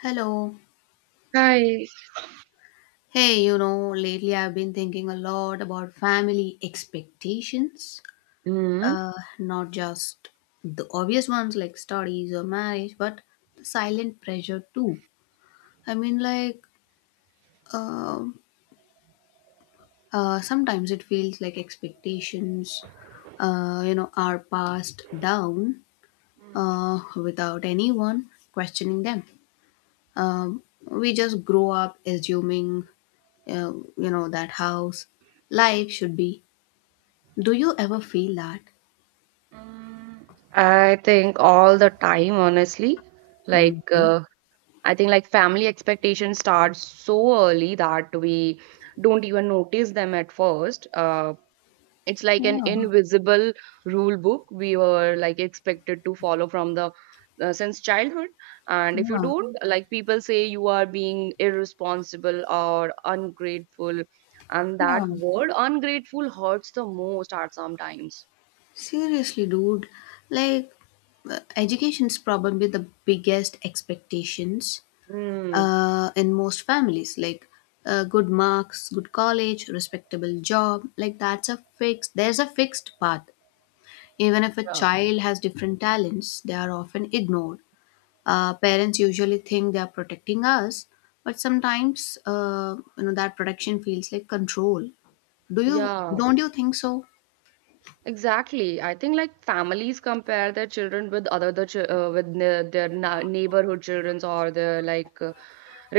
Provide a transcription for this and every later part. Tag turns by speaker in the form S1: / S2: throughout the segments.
S1: Hello.
S2: Hi.
S1: Hey, you know, lately I've been thinking a lot about family expectations.
S2: Mm.
S1: Uh, not just the obvious ones like studies or marriage, but the silent pressure too. I mean, like, um, sometimes it feels like expectations, you know, are passed down
S2: Mm.
S1: without anyone questioning them. We just grow up assuming you know that house life should be do you ever feel that.
S2: Mm, I think all the time, honestly.
S1: Mm.
S2: Like, I think like family expectations start so early that we don't even notice them at first. It's like an
S1: Yeah,
S2: invisible rule book we were like expected to follow from the since childhood. And if you
S1: yeah,
S2: don't, like, people say you are being irresponsible or ungrateful. And that
S1: yeah,
S2: word ungrateful hurts the most at sometimes.
S1: seriously dude, like education is probably the biggest expectations
S2: Mm.
S1: in most families, like good marks, good college, respectable job, like that's a fixed there's a fixed path. Even if a
S2: Yeah.
S1: child has different talents, they are often ignored. Parents usually think they are protecting us, but sometimes you know that protection feels like control. Do you
S2: Yeah,
S1: don't you think so?
S2: exactly. I think like families compare their children with other the ch with ne their na neighborhood childrens or their like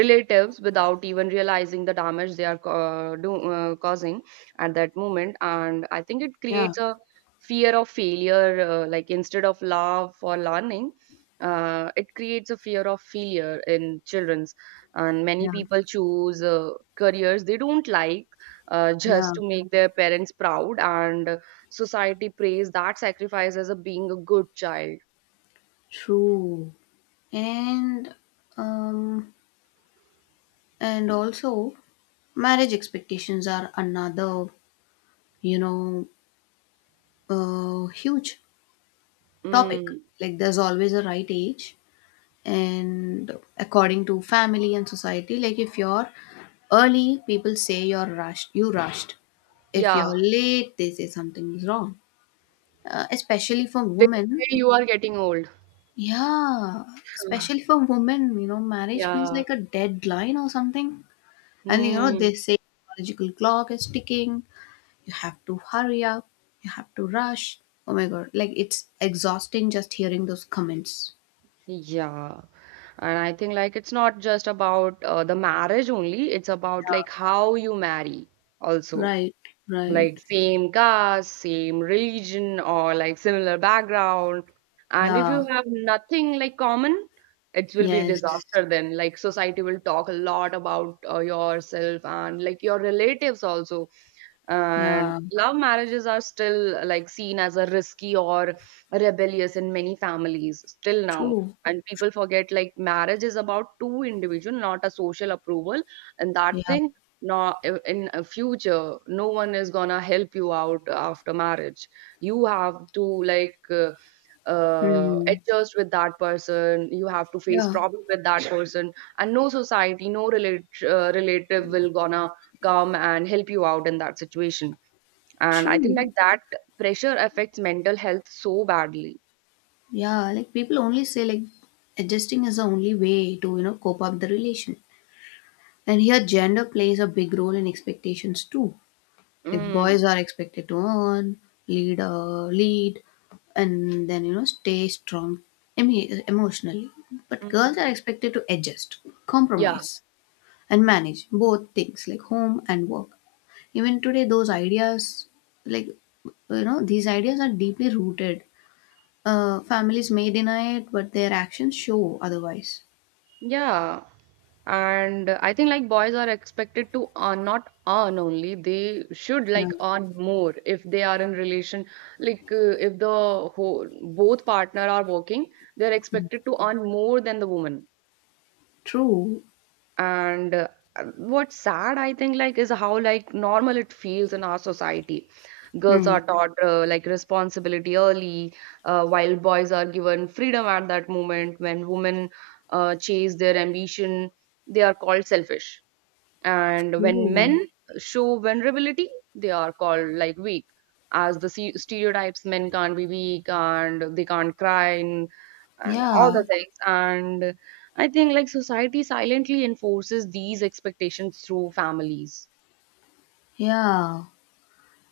S2: relatives without even realizing the damage they are causing at that moment. And I think it
S1: Yeah,
S2: creates a fear of failure, like instead of love for learning. It creates a fear of failure in children's, and many
S1: yeah,
S2: people choose careers they don't like,
S1: yeah.
S2: just to make their parents proud. And society praise that sacrifice as a being a good child.
S1: True. And um and also marriage expectations are another, you know, huge topic.
S2: Mm,
S1: Like there's always a right age, and according to family and society, like if you're early people say you're rushed, you rushed if you're
S2: yeah,
S1: late they say something is wrong. Especially for
S2: they say
S1: women,
S2: you are getting old.
S1: yeah, especially for women, you know, marriage feels
S2: Yeah.
S1: like a deadline or something. And you know
S2: Mm,
S1: they say biological clock is ticking, you have to hurry up, you have to rush. Oh my god, like it's exhausting just hearing those comments.
S2: yeah. And I think it's not just about the marriage only, it's about like how you marry also.
S1: Right, right,
S2: Like same caste, same religion, or like similar background. And if
S1: yeah,
S2: you have nothing like common, it will be a
S1: yes.
S2: disaster then. Like society will talk a lot about yourself and like your relatives also. And
S1: Yeah,
S2: love marriages are still like seen as a risky or rebellious in many families still now.
S1: true.
S2: And people forget like marriage is about two individuals, not a social approval. And that
S1: Yeah.
S2: thing, not in a future no one is gonna help you out after marriage. You have to
S1: Hmm.
S2: adjust with that person, you have to face
S1: Yeah,
S2: problem with that person. And no society, no relative will gonna come and help you out in that situation. And I think
S1: true.
S2: like that pressure affects mental health so badly.
S1: Yeah, like people only say like adjusting is the only way to, you know, cope up the relation. And here gender plays a big role in expectations too. Like boys
S2: Mm,
S1: are expected to earn, lead, and then, you know, stay strong emotionally. But girls are
S2: mm.
S1: expected to adjust,
S2: Yeah,
S1: compromise, and manage both things like home and work. Even today, like, you know, these ideas are deeply rooted. Families may deny it, but their actions show otherwise.
S2: yeah. And I think like boys are expected to earn, not earn only. They should
S1: Yeah.
S2: like earn more if they are in relation. If the whole, both partner are working, they're expected to earn more than the woman.
S1: True.
S2: And what's sad I think like is how like normal it feels in our society. Girls
S1: Hmm.
S2: are taught like responsibility early, while boys are given freedom. At that moment when women chase their ambition, they are called selfish. And when men
S1: True.
S2: show vulnerability they are called like weak, as the stereotypes men can't be weak and they can't cry in and all
S1: Yeah.
S2: the things. And I think like society silently enforces these expectations through families.
S1: Yeah.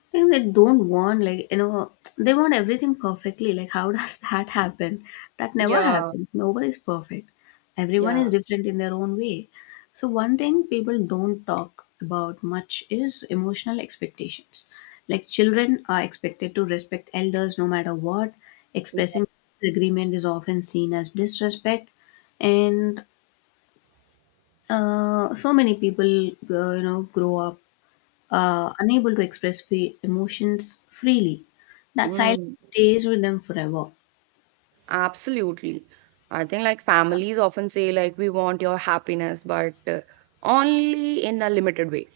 S1: I think they don't want like you know they want everything perfectly, like how does that happen. That never
S2: Yeah,
S1: happens, nobody is perfect. Everyone is
S2: yeah.
S1: different in their own way. So one thing people don't talk about much is emotional expectations. Like children are expected to respect elders no matter what. Expressing disagreement is often seen as disrespect. And so many people you know grow up unable to express emotions freely. That
S2: Mm,
S1: silence stays with them forever.
S2: absolutely. I think like families often say like we want your happiness, but only in a limited way.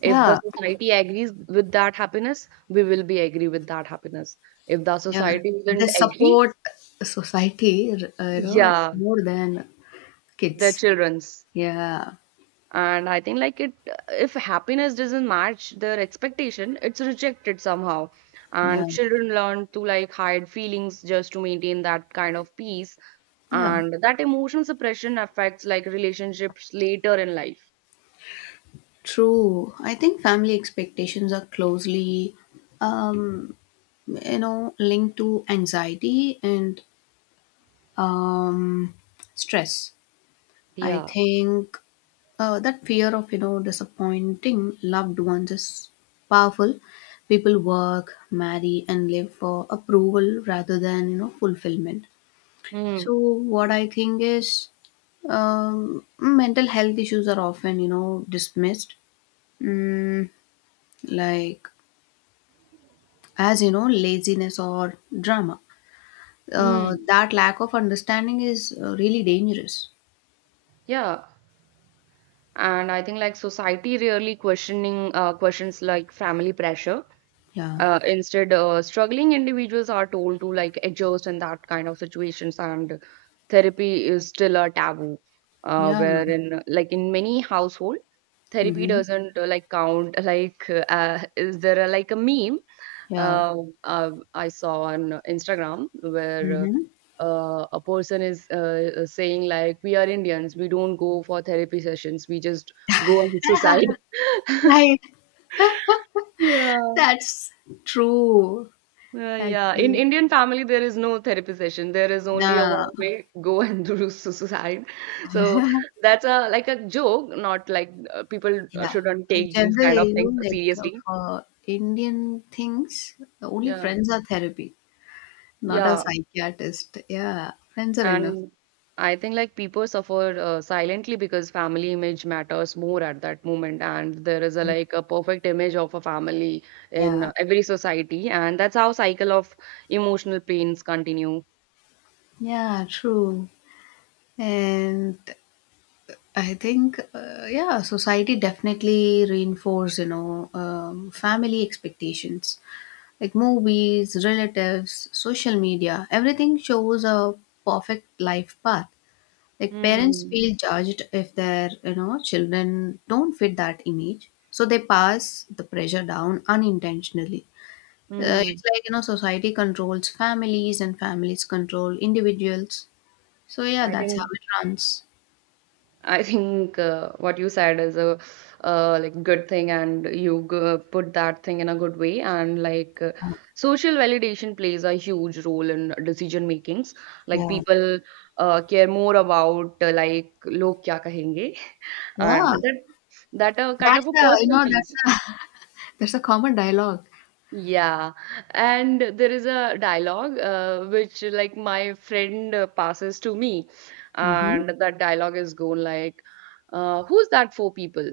S2: If the
S1: Yeah,
S2: society agrees with that happiness, we will be agree with that happiness. If the
S1: yeah.
S2: society
S1: They
S2: doesn't agree,
S1: support society, you know,
S2: yeah,
S1: more than
S2: the
S1: kids.
S2: children's.
S1: Yeah,
S2: And I think like it if happiness doesn't match their expectation it's rejected somehow.
S1: yeah,
S2: And children learn to like hide feelings just to maintain that kind of peace.
S1: yeah.
S2: And that emotion suppression affects like relationships later in life.
S1: True. I think family expectations are closely, um, you know, linked to anxiety and um, stress. I
S2: Yeah.
S1: think that fear of you know disappointing loved ones is powerful. People work, marry, and live for approval rather than you know fulfillment. So
S2: Mm.
S1: what I think is, mental health issues are often you know dismissed, mm, like as you know laziness or drama. Uh,
S2: Mm.
S1: that lack of understanding is really dangerous.
S2: Yeah, and I think like society really questioning questions like family pressure.
S1: Yeah,
S2: Instead, struggling individuals are told to like adjust in that kind of situations, and therapy is still a taboo.
S1: yeah,
S2: Wherein, like in many household, therapy
S1: mm-hmm.
S2: doesn't like count. Like, is there a, like a meme
S1: Yeah.
S2: uh, I saw on Instagram where
S1: Mm-hmm.
S2: a person is saying like, "We are Indians. We don't go for therapy sessions. We just go and suicide."
S1: Right.
S2: Yeah.
S1: That's true,
S2: Yeah, in
S1: actually.
S2: Indian family there is no therapy session. There is only a
S1: The
S2: one way, go and do suicide. So that's a like a joke, not like people
S1: Yeah,
S2: shouldn't
S1: in
S2: take these
S1: general,
S2: kind of
S1: you
S2: things
S1: know, like
S2: seriously.
S1: for Indian things, the only
S2: Yeah,
S1: friends are therapy, not a
S2: yeah,
S1: psychiatrist. Yeah, friends are enough.
S2: and I think like people suffer silently because family image matters more at that moment, and there is a like a perfect image of a family in
S1: Yeah,
S2: every society, and that's how cycle of emotional pains continue.
S1: yeah, true. And I think, yeah, society definitely reinforce, you know, family expectations, like movies, relatives, social media. Everything shows a perfect life path. Like parents
S2: Mm.
S1: feel judged if their you know children don't fit that image, so they pass the pressure down unintentionally. Uh,
S2: Mm.
S1: it's like you know society controls families and families control individuals. So yeah,
S2: I
S1: that's how
S2: think.
S1: it runs.
S2: I think what you said is a like good thing, and you put that thing in a good way. And social validation plays a huge role in decision makings. Like
S1: Yeah.
S2: people care more about like log kya kahenge, and
S1: Yeah,
S2: that kind
S1: that's
S2: of a
S1: a you
S2: personal
S1: know that's
S2: piece.
S1: a that's a common dialogue.
S2: Yeah, and there is a dialogue which like my friend passes to me,
S1: Mm-hmm.
S2: and that dialogue is going like, "Who's that four people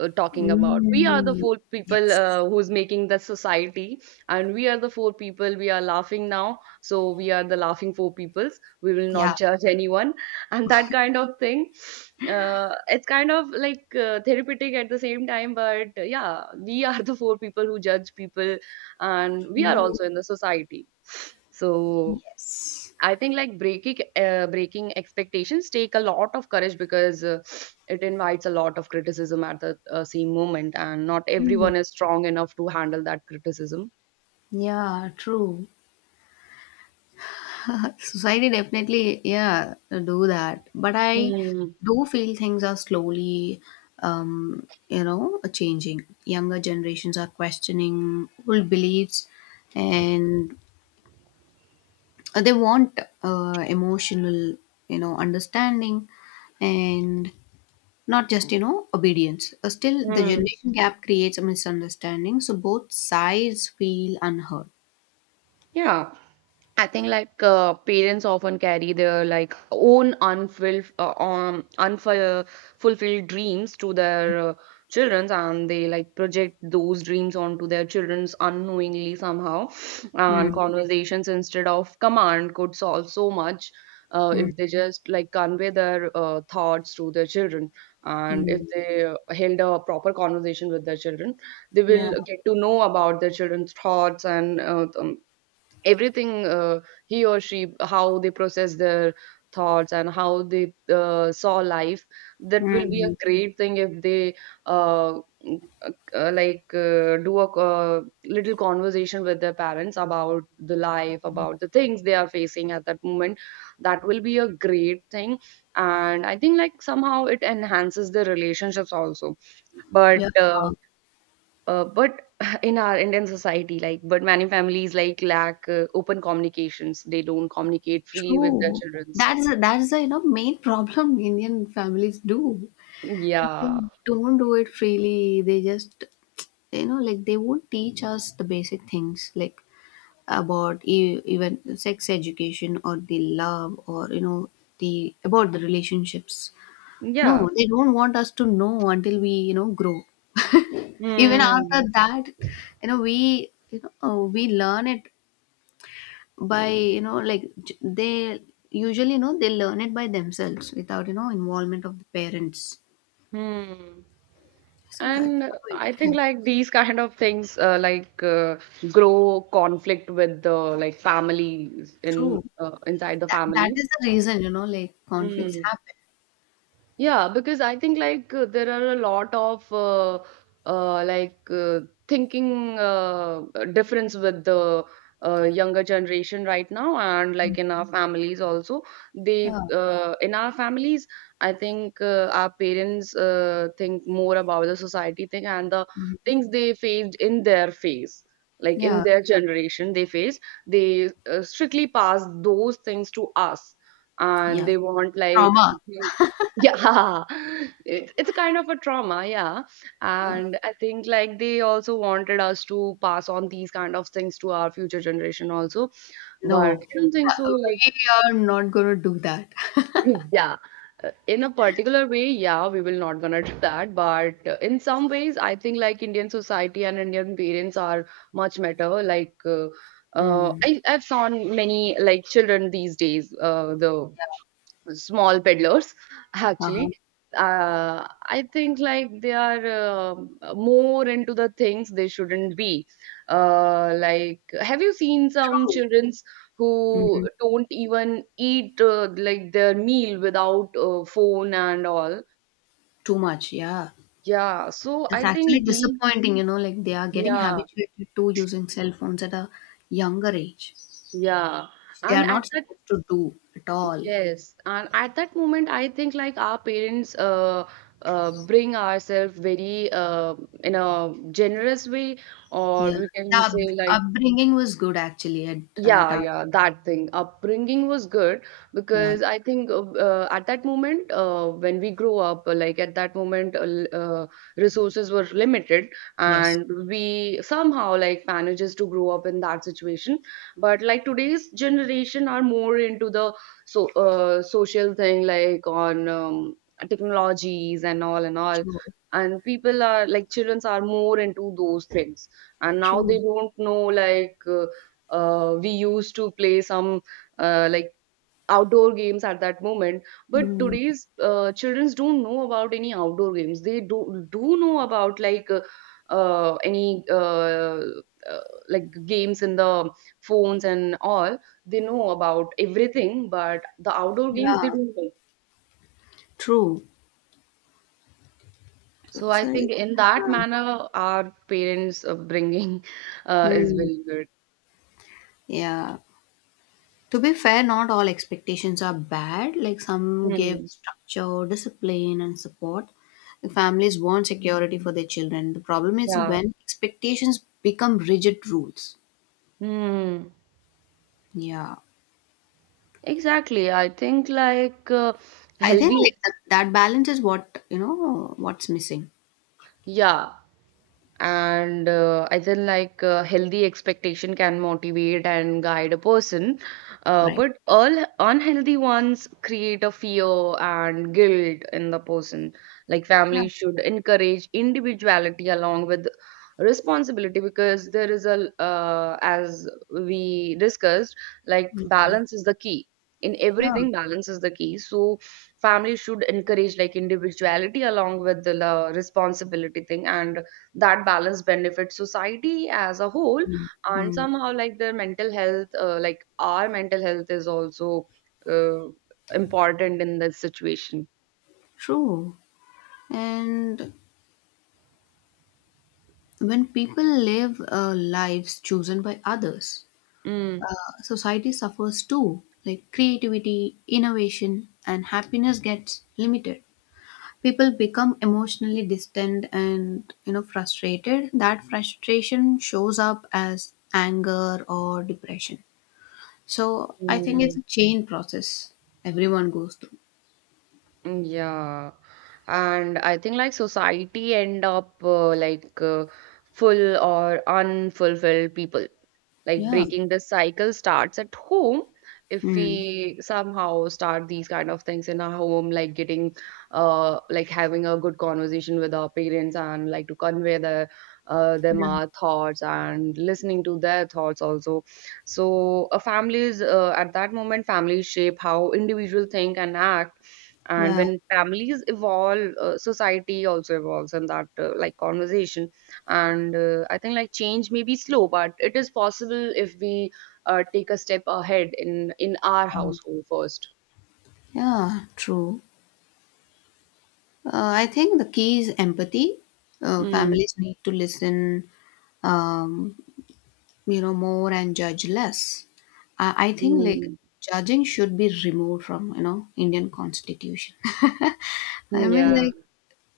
S2: talking about? We are the
S1: Mm,
S2: four people
S1: yes.
S2: who's making the society, and we are the four people. We are laughing now, so we are the laughing four peoples. We will
S1: Yeah.
S2: not judge anyone, and that kind of thing. It's kind of like therapeutic at the same time, but yeah, we are the four people who judge people." And we are
S1: True.
S2: also in the society. So
S1: Yes.
S2: I think like breaking expectations take a lot of courage because it invites a lot of criticism at the same moment. And not
S1: Mm.
S2: everyone is strong enough to handle that criticism.
S1: Yeah. True. Society definitely, yeah, do that. But I
S2: Mm.
S1: do feel things are slowly, you know, changing. Younger generations are questioning old beliefs, and they want emotional, you know, understanding, and not just you know obedience. Still, the
S2: Mm.
S1: generation gap creates a misunderstanding, so both sides feel unheard.
S2: Yeah, I think like parents often carry their like own unfulfilled unfulfilled fulfilled dreams to their children. And they like project those dreams onto their children's unknowingly somehow. And
S1: Mm,
S2: conversations instead of command could solve so much,
S1: mm,
S2: if they just like convey their thoughts to their children. And if
S1: mm.
S2: they held a proper conversation with their children, they
S1: Yeah.
S2: will get to know about their children's thoughts and everything. He or she, how they process their thoughts and how they saw life. That will be
S1: Mm,
S2: a great thing if they uh, do a little conversation with their parents about the life, about the things they are facing at that moment. That will be a great thing. And I think like somehow it enhances the relationships also. but
S1: yeah.
S2: uh, uh, but in our indian society, like, but many families like lack open communications, they don't communicate freely with their
S1: True.
S2: childrens.
S1: That's the you know main problem Indian families do. They
S2: Yeah,
S1: don't do it freely. They just you know like they won't teach us the basic things like about even sex education or the love or you know the about the relationships.
S2: yeah.
S1: No, they don't want us to know until we you know grow. Even after
S2: Hmm.
S1: that, you know we learn it by you know they usually you know they learn it by themselves without you know involvement of the parents.
S2: Hmm.
S1: So that's
S2: And
S1: how it
S2: I think
S1: happens.
S2: like these kind of things, grow conflict with the like families in,
S1: True,
S2: inside the
S1: that
S2: families.
S1: is the reason you know like conflicts
S2: Hmm.
S1: happen.
S2: Yeah, because I think like there are a lot of uh, like uh, thinking difference with the younger generation right now, and like in our, Mm. families also. They
S1: Yeah,
S2: In our families, I think our parents think more about the society thing and the things they faced in their phase. Like in
S1: yeah,
S2: their generation, they faced, they strictly pass those things to us, and
S1: yeah,
S2: they want like,
S1: trauma.
S2: yeah, it's a kind of a trauma, yeah.
S1: Yeah.
S2: And I think like they also wanted us to pass on these kind of things to our future generation also. But I
S1: No.
S2: don't think so. Like,
S1: We are not gonna do that.
S2: yeah, in a particular way, yeah, we will not gonna do that. But in some ways, I think like Indian society and Indian parents are much better. Like,
S1: Hmm.
S2: I've seen many like children these days. The small peddlers
S1: Uh-huh.
S2: actually, I think like they are more into the things they shouldn't be, like have you seen some
S1: True.
S2: childrens who
S1: Hmm.
S2: don't even eat like their meal without phone and all.
S1: Too much, yeah.
S2: Yeah, so
S1: It's
S2: I
S1: actually
S2: think the,
S1: disappointing, you know, like they are getting
S2: yeah,
S1: habituated to using cell phones at a younger age.
S2: yeah,
S1: They are
S2: and at
S1: not
S2: the,
S1: supposed to do at all.
S2: yes, and at that moment, I think like our parents bring ourselves very in a generous way, or
S1: Yeah,
S2: we
S1: the
S2: can say like,
S1: upbringing was good actually at
S2: yeah,
S1: our.
S2: yeah, that thing. Upbringing was good
S1: Yeah.
S2: because I think at that moment, when we grow up, like at that moment, resources were limited,
S1: Yes,
S2: and we somehow like manages to grow up in that situation. But like today's generation are more into the, so social thing, like on technologies and all and all,
S1: true,
S2: and people are like childrens are more into those things, and now they
S1: true.
S2: don't know like. We used to play some uh, like outdoor games at that moment, but
S1: Mm,
S2: today's children don't know about any outdoor games. They do know about uh, any uh, uh, like games in the phones and all. They know about everything but the outdoor games they
S1: yeah,
S2: don't know.
S1: true.
S2: So I
S1: So,
S2: think in that
S1: yeah.
S2: manner our parents upbringing is
S1: Mm,
S2: very good.
S1: yeah. To be fair, not all expectations are bad. Like some give
S2: Hmm.
S1: structure, discipline, and support. The families want security for their children. The problem is
S2: Yeah.
S1: when expectations become rigid rules.
S2: Hmm.
S1: Yeah.
S2: Exactly. I think like
S1: I think like
S2: healthy,
S1: that balance is what you know what's missing,
S2: yeah, and I feel like healthy expectation can motivate and guide a person,
S1: right?
S2: but all unhealthy ones create a fear and guilt in the person. Like
S1: Yeah,
S2: family should encourage individuality along with responsibility, because there is a as we discussed, like
S1: yeah,
S2: balance is the key. In
S1: yeah.
S2: everything balance is the key, so family should encourage like individuality along with the responsibility thing, and that balance benefits society as a whole.
S1: Mm.
S2: And
S1: Mm.
S2: somehow like their mental health, like our mental health is also uh, important in this situation.
S1: True. And when people live lives chosen by others, society suffers too. Like creativity, innovation, and happiness gets limited. People become emotionally distant and you know frustrated. That frustration shows up as anger or depression. So I think it's
S2: Mm.
S1: a chain process everyone goes through.
S2: Yeah, and I think like society end up full or unfulfilled people. Like
S1: Yeah.
S2: breaking the cycle starts at home. If
S1: Mm.
S2: we somehow start these kind of things in our home, like getting, like having a good conversation with our parents and like to convey them
S1: Yeah.
S2: our thoughts and listening to their thoughts also. So, uh, families at that moment, families shape how individuals think and act, and
S1: Yeah.
S2: when families evolve, society also evolves in that like conversation. And I think like change may be slow, but it is possible if we take a step ahead in our
S1: Um,
S2: household first.
S1: yeah. True. Uh, I think the key is empathy. Uh,
S2: Mm,
S1: families need to listen, um, you know, more and judge less. I think like
S2: mm,
S1: judging should be removed from you know Indian Constitution. I mean,
S2: yeah,
S1: like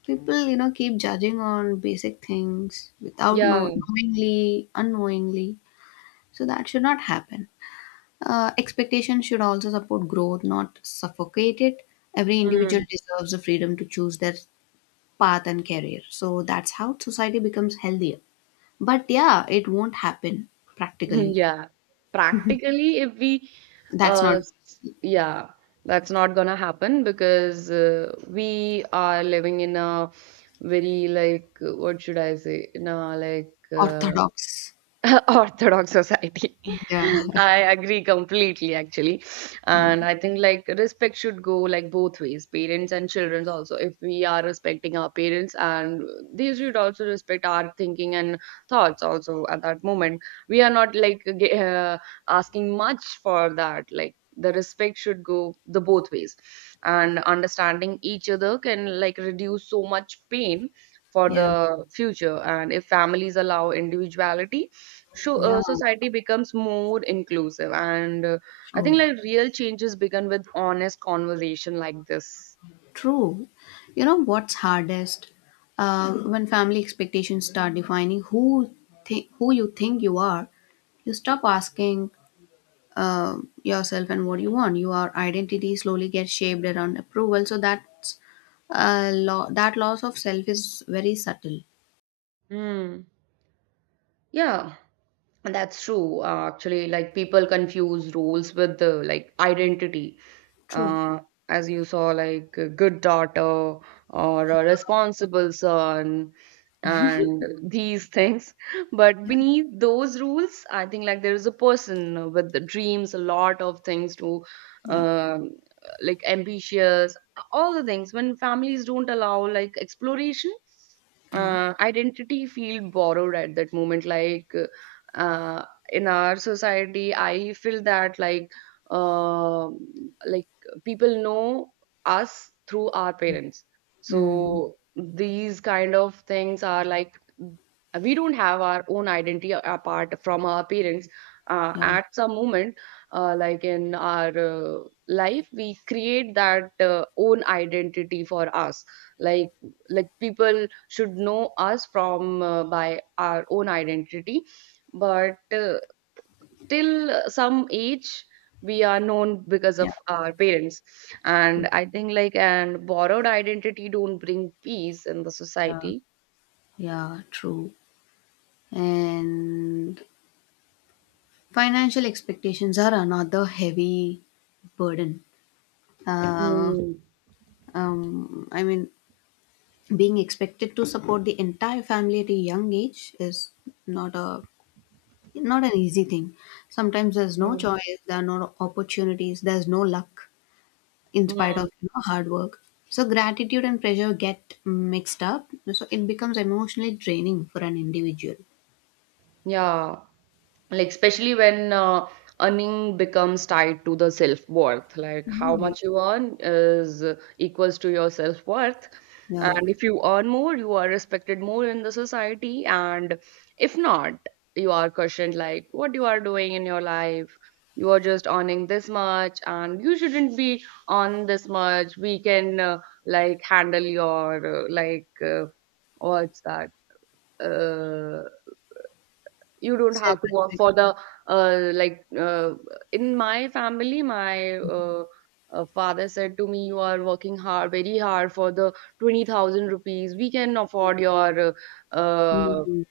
S1: people, you know, keep judging on basic things without
S2: yeah.
S1: knowingly, unknowingly. So that should not happen. Expectations should also support growth, not suffocate it. Every individual
S2: Mm.
S1: deserves the freedom to choose their path and career. So that's how society becomes healthier. But yeah, it won't happen practically.
S2: Yeah, practically, if we,
S1: That's not
S2: yeah, that's not gonna happen because we are living in a very like what should I say, in a like
S1: orthodox.
S2: orthodox society.
S1: Yeah.
S2: Mm. I agree completely, actually.
S1: Yeah.
S2: And I think like respect should go like both ways, parents and children also. If we are respecting our parents, and they should also respect our thinking and thoughts also at that moment. We are not like asking much for that. Like the respect should go the both ways, and understanding each other can like reduce so much pain for
S1: Yeah.
S2: the future. And if families allow individuality, so
S1: Yeah.
S2: society becomes more inclusive and I think
S1: True.
S2: like real changes begin with honest conversation like this.
S1: True. You know what's hardest? When family expectations start defining who you think you are, you stop asking uh, yourself and what you want. Your identity slowly gets shaped around approval. So that's that loss of self is very subtle.
S2: Hmm. Yeah, that's true. Actually, like people confuse roles with the like identity.
S1: True.
S2: Uh, as you saw, like a good daughter or a responsible son, and these things. But
S1: Yeah.
S2: beneath those rules, I think like there is a person with the dreams, a lot of things to,
S1: Yeah.
S2: um, like ambitious, all the things. When families don't allow like exploration,
S1: Yeah.
S2: identity feel borrowed at that moment, like uh, in our society I feel that uh, like people know us through our parents,
S1: Mm,
S2: so these kind of things are like we don't have our own identity apart from our parents,
S1: yeah,
S2: at some moment, like in our life we create that own identity for us, like like people should know us from by our own identity, but till some age we are known because
S1: yeah,
S2: of our parents,
S1: true.
S2: and I think like and borrowed identity don't bring peace in the
S1: Yeah,
S2: society.
S1: yeah, true. And financial expectations are another heavy burden. Uh,
S2: Mm.
S1: I mean, being expected to support the entire family at a young age is not a not an easy thing. Sometimes there's no
S2: Mm.
S1: choice, there are no opportunities, there's no luck in spite
S2: Mm.
S1: of you know hard work. So gratitude and pressure get mixed up. So it becomes emotionally draining for an individual.
S2: Yeah. Like especially when earning becomes tied to the self worth, like how
S1: Right.
S2: much you earn is equals to your self worth.
S1: Yeah.
S2: And if you earn more you are respected more in the society, and if not, you are questioned, like what you are doing in your life, you are just earning this much and you shouldn't be, on this much we can like handle your what's that, uh, you don't
S1: Self
S2: have to work
S1: respect.
S2: for the, uh, like uh, in my family, my father said to me, "You are working hard, very hard for the 20,000 rupees. We can afford your uh,
S1: Mm.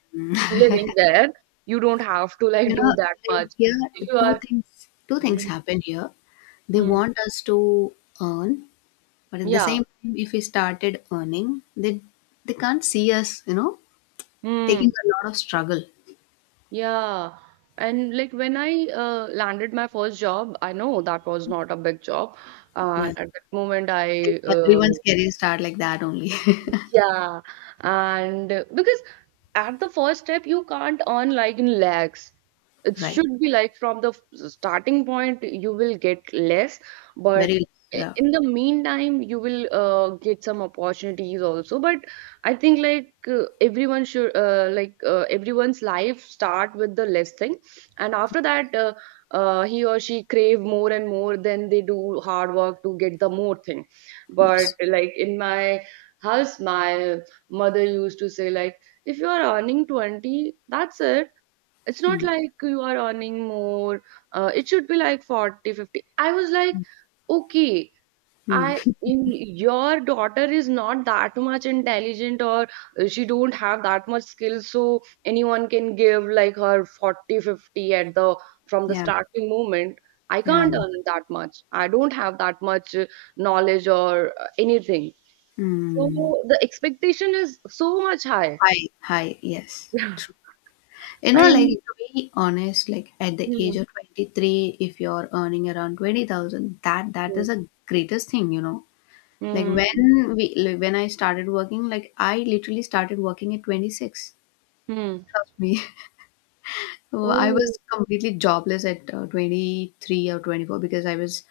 S2: living there. You don't have to
S1: You
S2: like do
S1: know,
S2: that
S1: like
S2: much.
S1: here
S2: If you
S1: two
S2: are,
S1: things two things
S2: Mm,
S1: happen here. They
S2: mm,
S1: want us to earn, but at the
S2: yeah,
S1: same time if we started earning, they can't see us, you know, taking
S2: mm,
S1: a lot of struggle.
S2: yeah." And like when I landed my first job, I know that was not a big job.
S1: Yeah.
S2: And at that moment, I
S1: Everyone's career start like that only.
S2: Yeah, and because at the first step you can't earn like in lakhs. It
S1: Right.
S2: should be like from the starting point, you will get less, but
S1: Very, yeah.
S2: in the meantime, you will get some opportunities also. But I think like everyone should everyone's life start with the less thing, and after that, he or she crave more and more. Then they do hard work to get the more thing. But
S1: Yes.
S2: like in my house, my mother used to say like, if you are earning 20, that's it, it's not
S1: Mm.
S2: like you are earning more, it should be like 40, 50. I was like okay, I
S1: Mm.
S2: in your daughter is not that much intelligent or she don't have that much skill, so anyone can give like her 40, 50 at the from the
S1: Yeah.
S2: starting moment. I
S1: Yeah.
S2: can't earn that much, I don't have that much knowledge or anything,
S1: Mm.
S2: so the expectation is so much high.
S1: High. High. Yes. True. You know, like
S2: And
S1: to be honest, like at the
S2: Hmm.
S1: age of 23, if you're earning around 20,000, that
S2: Hmm.
S1: is the greatest thing, you know. Like
S2: Hmm.
S1: when I started working, like I literally started working at 26.
S2: Hmm.
S1: Trust me. I
S2: Oh,
S1: was completely jobless at 23 or 24 because I was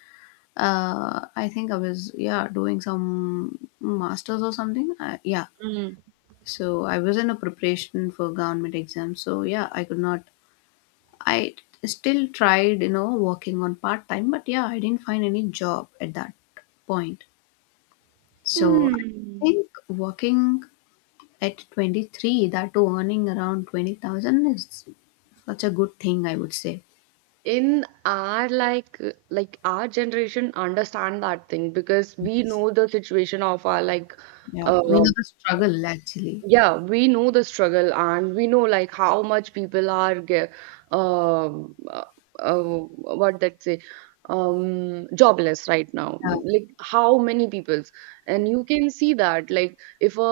S1: uh, I think I was yeah doing some masters or something. Yeah,
S2: mm.
S1: so I was in a preparation for government exam. So yeah, I could not. I still tried you know working on part time, but yeah, I didn't find any job at that point. So I
S2: Hmm.
S1: think working at 23, that to earning around 20,000 is such a good thing, I would say.
S2: In our like our generation understand that thing because we know the situation of our like
S1: Yeah, we
S2: uh,
S1: know the struggle actually.
S2: yeah, we know the struggle, and we know like how much people are um uh, what that say, um, jobless right now.
S1: Yeah.
S2: Like how many people's. And you can see that like if a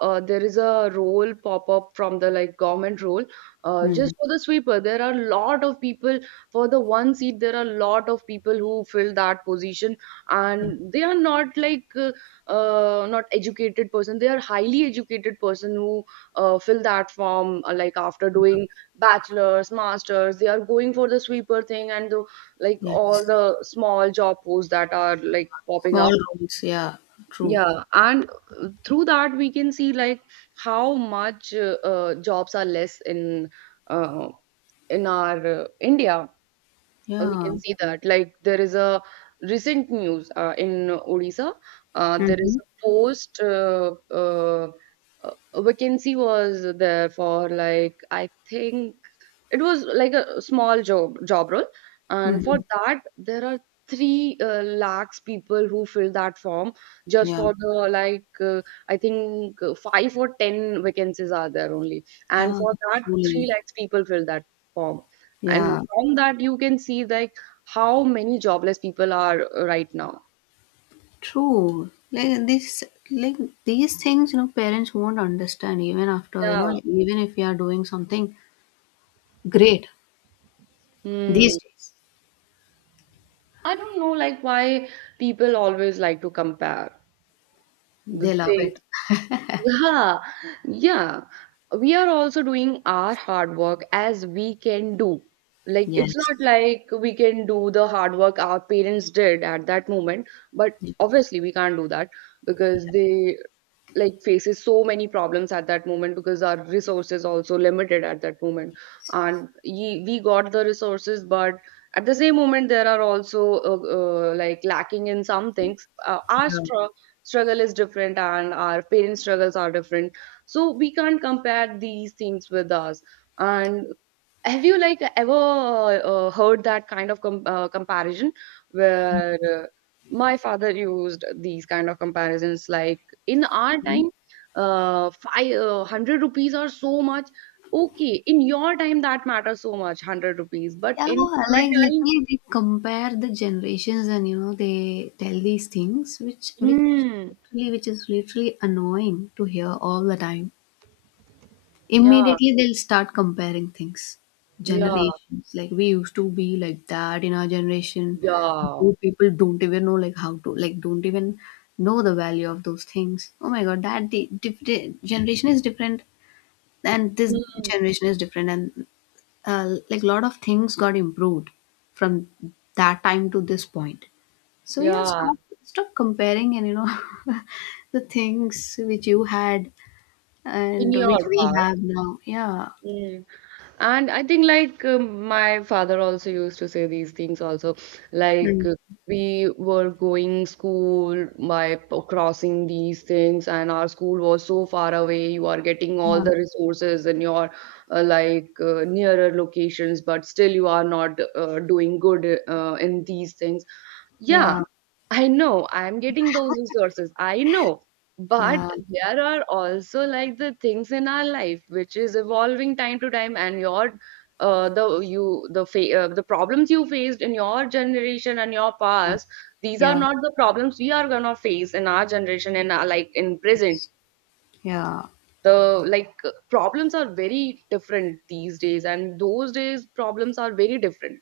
S2: there is a role pop up from the like government role,
S1: Mm.
S2: just for the sweeper, there are a lot of people, for the one seat there are a lot of people who fill that position,
S1: Yes.
S2: and they are not like not educated person, they are highly educated person who fill that form like after doing bachelor's masters, they are going for the sweeper thing and the, like all
S1: Yes.
S2: the small job posts that are like popping
S1: Small
S2: up.
S1: rooms, yeah, true.
S2: Yeah. And through that we can see like how much jobs are less uh, in our india. We
S1: Yeah.
S2: can see that like there is a recent news in Odisha, there is
S1: Mm-hmm.
S2: a post vacancy was there for like I think it was like a small job role, and for
S1: Mm-hmm.
S2: that there are three lakhs people who fill that form just
S1: Yeah.
S2: for the like I think 5 or 10 vacancies are there only, and
S1: Yeah,
S2: for that three
S1: truly.
S2: lakhs people fill that form, and
S1: Yeah,
S2: from that you can see like how many jobless people are right now.
S1: true. Like this, like these things, you know, parents won't understand even after, you know,
S2: Yeah.
S1: even if we are doing something great these
S2: Hmm.
S1: days,
S2: I don't know, like, why people always like to compare the
S1: they love
S2: thing.
S1: it.
S2: Yeah, yeah. We are also doing our hard work as we can do. Like, it's
S1: Yes.
S2: not like we can do the hard work our parents did at that moment, but
S1: Yes.
S2: obviously we can't do that because they like faces so many problems at that moment, because our resources also limited at that moment. And ye, we got the resources, but at the same moment there are also like lacking in some things. uh, our
S1: Yeah.
S2: str- struggle is different and our parents struggles are different, so we can't compare these things with us. And have you like ever heard that kind of comparison, where my father used these kind of comparisons like in our
S1: True.
S2: time uh, 100 rupees are so much. Okay, in your time that matters so much, 100 rupees, but
S1: Yeah,
S2: in our
S1: like
S2: time.
S1: literally they compare the generations and you know they tell these things which which
S2: Mm,
S1: literally which is literally annoying to hear all the time.
S2: yeah,
S1: Immediately they'll start comparing things,
S2: yeah,
S1: generations. Like we used to be like that in our generation.
S2: yeah,
S1: You people don't even know like how to like don't even know the value of those things. Oh my god, that the different generation is different, and this
S2: mm,
S1: generation is different, and like a lot of things got improved from that time to this point. So yeah,
S2: yeah,
S1: stop comparing and you know the things which you had
S2: in
S1: and which
S2: your
S1: we have
S2: past.
S1: now. Yeah,
S2: Hmm. And I think like my father also used to say these things also, like
S1: mm,
S2: we were going school by crossing these things, and our school was so far away, you are getting all
S1: yeah,
S2: the resources in your nearer locations, but still you are not doing good in these things. Yeah.
S1: yeah,
S2: I know I'm getting those resources. I know. But
S1: yeah,
S2: there are also like the things in our life which is evolving time to time, and your the problems you faced in your generation and your
S1: yeah,
S2: past, these are
S1: yeah,
S2: not the problems we are gonna face in our generation and our, like in present.
S1: yes, yeah,
S2: The like problems are very different these days, and those days problems are very different.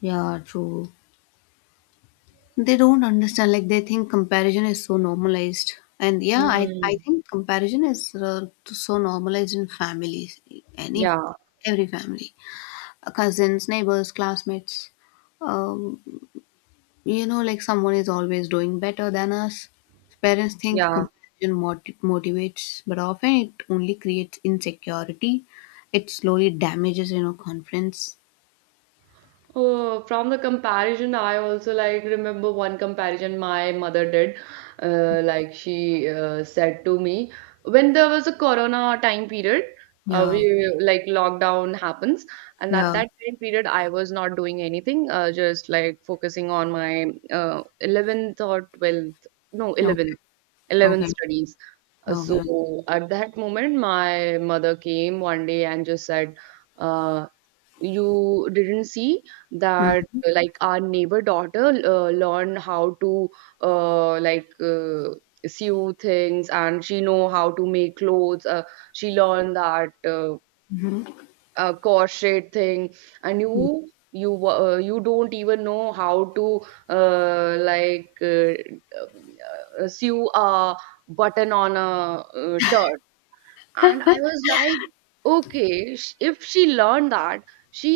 S1: yeah, true. They don't understand. Like they think comparison is so normalized, and yeah, I
S2: Hmm.
S1: think comparison is so normalized in families, any
S2: Yeah,
S1: every family. Cousins, neighbors, classmates. Um, You know, like someone is always doing better than us. Parents think
S2: yeah.
S1: comparison motivates, but often it only creates insecurity. It slowly damages, you know, confidence.
S2: Oh, from the comparison, I also like remember one comparison my mother did. Like she said to me, when there was a corona time period, we
S1: Yeah,
S2: like lockdown happens, and at
S1: yeah.
S2: that time period, I was not doing anything, just like focusing on my 11th or 12th, no,
S1: Okay,
S2: 11th, 11th
S1: okay,
S2: studies. So
S1: okay.
S2: at that moment, my mother came one day and just said, uh, you didn't see that like our neighbor daughter learned how to uh, like uh, sew things, and she know how to make clothes, she learned that
S1: Mm-hmm.
S2: crochet thing, and you you don't even know how to uh, like uh, sew a button on a shirt. And I was like okay, if she learned that, she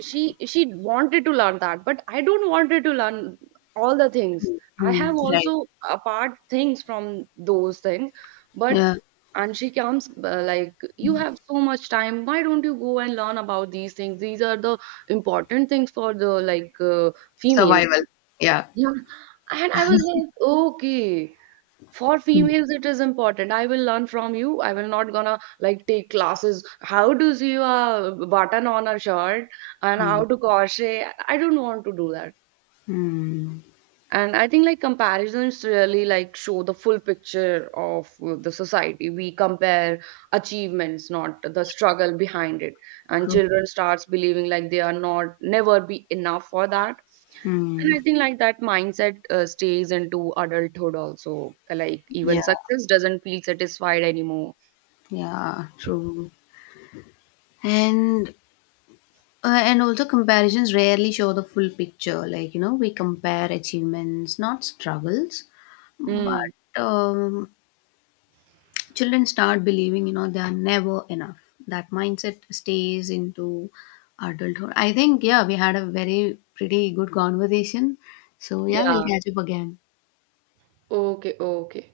S2: she wanted to learn that, but I don't wanted to learn all the things. I
S1: Mm-hmm.
S2: have
S1: Right.
S2: also apart things from those things, but.
S1: Yeah.
S2: And she comes, like, you have so much time, why don't you go and learn about these things, these are the important things for the like females.
S1: Survival. Yeah.
S2: Yeah. And I was like okay, for females it is important, I will learn from you, I will not gonna like take classes how to sew a button on a shirt and how
S1: Mm-hmm.
S2: to crochet, I don't want to do that.
S1: Mm-hmm.
S2: And I think like comparisons really like show the full picture of the society, we compare achievements not the struggle behind it, and
S1: True.
S2: children starts believing like they are not never be enough for that.
S1: Mm.
S2: And I think like that mindset stays into adulthood also. Like
S1: Yeah.
S2: even success doesn't feel satisfied anymore.
S1: Yeah. True. And and also, comparisons rarely show the full picture. Like, you know, we compare achievements, not struggles.
S2: Hmm.
S1: But um, children start believing, you know, they are never enough. That mindset stays into adulthood. I think, yeah, we had a very pretty good conversation. So, yeah, we'll
S2: Yeah.
S1: catch up again.
S2: Okay, okay.